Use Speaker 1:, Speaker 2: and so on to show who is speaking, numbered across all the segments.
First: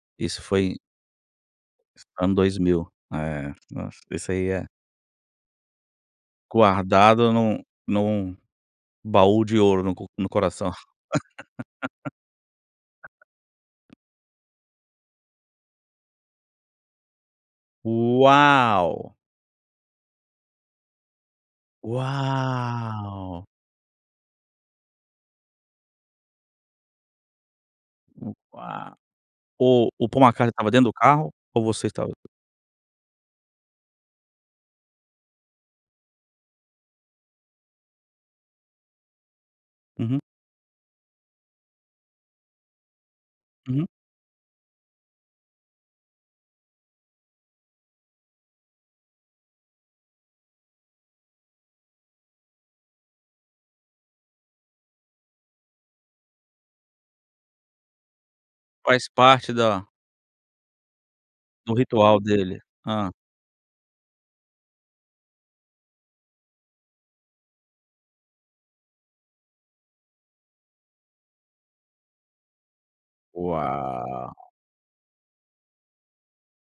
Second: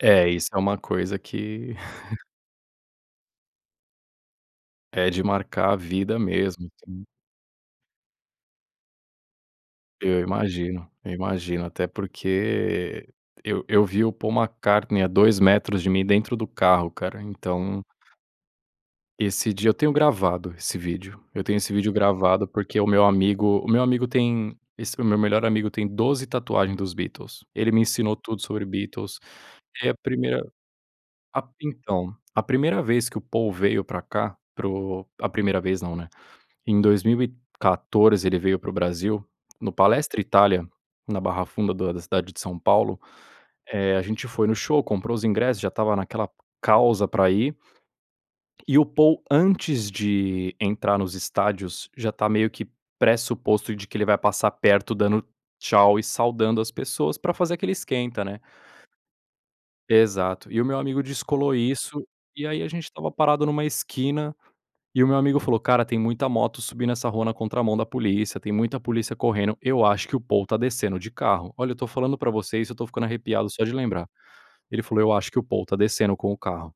Speaker 1: É,
Speaker 2: Isso
Speaker 1: isso é uma
Speaker 2: foi
Speaker 1: coisa que
Speaker 2: ano 2000. É, nossa, isso aí é.
Speaker 1: É de marcar a vida mesmo, então.
Speaker 2: Guardado num num baú de ouro, no co
Speaker 1: Eu
Speaker 2: no coração.
Speaker 1: imagino, eu imagino, até porque eu eu vi o Paul McCartney a 2 metros de mim, dentro do carro, cara, então
Speaker 2: Uau!
Speaker 1: Esse dia eu tenho gravado esse vídeo, eu tenho esse vídeo gravado porque o meu
Speaker 2: Uau!
Speaker 1: amigo o meu amigo tem esse meu melhor amigo tem 12 tatuagem dos Beatles. Ele me ensinou tudo sobre
Speaker 2: Uau.
Speaker 1: Beatles.
Speaker 2: O
Speaker 1: É a
Speaker 2: o Paul
Speaker 1: primeira
Speaker 2: McCartney estava dentro do carro?
Speaker 1: a p
Speaker 2: Ou você estava
Speaker 1: então, a primeira vez que o Paul veio para cá para o a primeira vez não, né. Em 2014 ele veio para o Brasil, no
Speaker 2: Uhum.
Speaker 1: Palestra Itália, na Barra Funda do da cidade de São Paulo,
Speaker 2: Uhum.
Speaker 1: eh, a gente foi no show, comprou os ingressos, já estava naquela causa para ir. E o Paul antes de entrar nos estádios, já está meio que pressuposto de que ele vai passar perto, dando "tchau" e saudando as pessoas para fazer aquele esquenta, né.
Speaker 2: Faz parte da
Speaker 1: Exato. E o meu amigo descolou
Speaker 2: do
Speaker 1: isso
Speaker 2: ritual
Speaker 1: e
Speaker 2: dele.
Speaker 1: aí a gente estava
Speaker 2: Hã.
Speaker 1: parado em uma esquina e o meu amigo falou: "Cara, tem muita moto subindo essa rua na contramão da polícia, tem muita polícia correndo, eu acho que o Paul está descendo de carro". Olha, eu estou falando para você isso, eu estou ficando arrepiado só de lembrar.
Speaker 2: Uau!
Speaker 1: Ele falou: "Eu acho que o Paul está descendo com o carro".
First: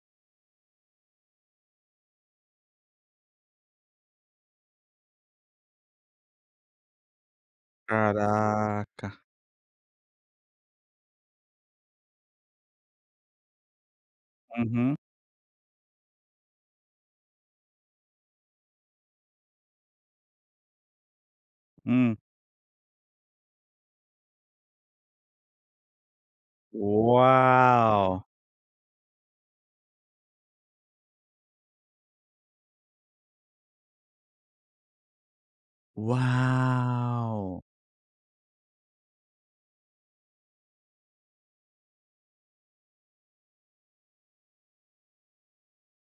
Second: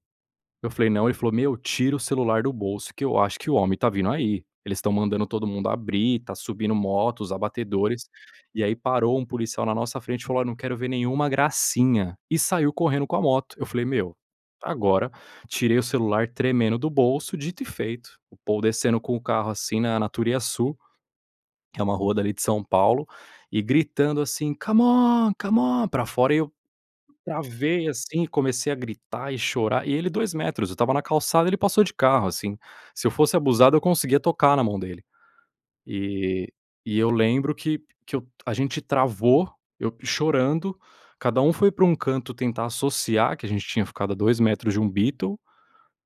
Speaker 1: Eu falei: "Não", ele falou: "Meu, tira o celular do bolso que eu acho que o homem está vindo aí, eles estão mandando todo mundo abrir, está subindo moto, os abatedores", e aí parou
Speaker 2: Caraca!
Speaker 1: um policial na nossa frente e falou: "Olha não quero ver nenhuma gracinha", e saiu correndo com a moto. Eu falei: "Meu,
Speaker 2: Uhum.
Speaker 1: agora". Tirei o celular tremendo do bolso. Dito e feito, o Paul descendo com o carro assim na na Turiassu, que é uma rua
Speaker 2: Hum.
Speaker 1: dali de São Paulo, e gritando assim: "C'mon, c'mon!" para fora e eu, travei assim
Speaker 2: Uau!
Speaker 1: e comecei a gritar e chorar, e ele 2 metros, eu estava na calçada ele passou de carro assim, se eu fosse abusado eu conseguia tocar na mão dele. Eh, e eu lembro
Speaker 2: Uau!
Speaker 1: que que eu a gente travou, eu chorando, cada um foi para um canto, tentar associar que a gente tinha ficado a 2 metros de um Beatle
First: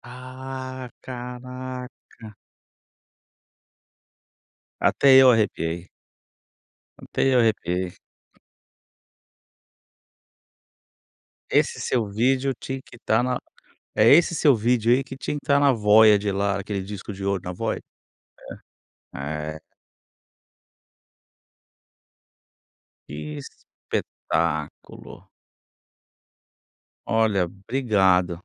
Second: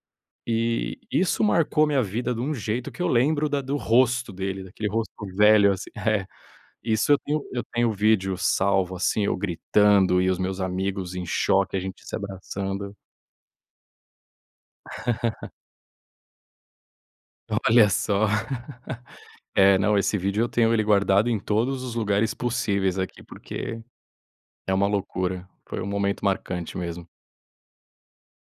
Speaker 2: Ah,
Speaker 1: eh, isso marcou minha vida
Speaker 2: caraca!
Speaker 1: de um jeito, que eu lembro da do rosto dele, daquele rosto
Speaker 2: Até eu
Speaker 1: velho
Speaker 2: arrepiei.
Speaker 1: assim é, isso eu
Speaker 2: Até eu
Speaker 1: tenho eu tenho
Speaker 2: arrepiei.
Speaker 1: vídeo salvo, assim, eu gritando e os meus amigos em choque, a
Speaker 2: Esse
Speaker 1: gente
Speaker 2: seu
Speaker 1: se
Speaker 2: vídeo tinha
Speaker 1: abraçando
Speaker 2: que estar na é, esse seu vídeo aí, que tinha que estar na lá Voyager, aquele disco de ouro na Voyager.
Speaker 1: Olha só.
Speaker 2: É. É.
Speaker 1: É, não, esse vídeo eu tenho ele guardado em todos os lugares possíveis aqui,
Speaker 2: Que
Speaker 1: porque é uma
Speaker 2: espetáculo.
Speaker 1: loucura, foi um momento marcante mesmo.
Speaker 2: Olha, obrigado.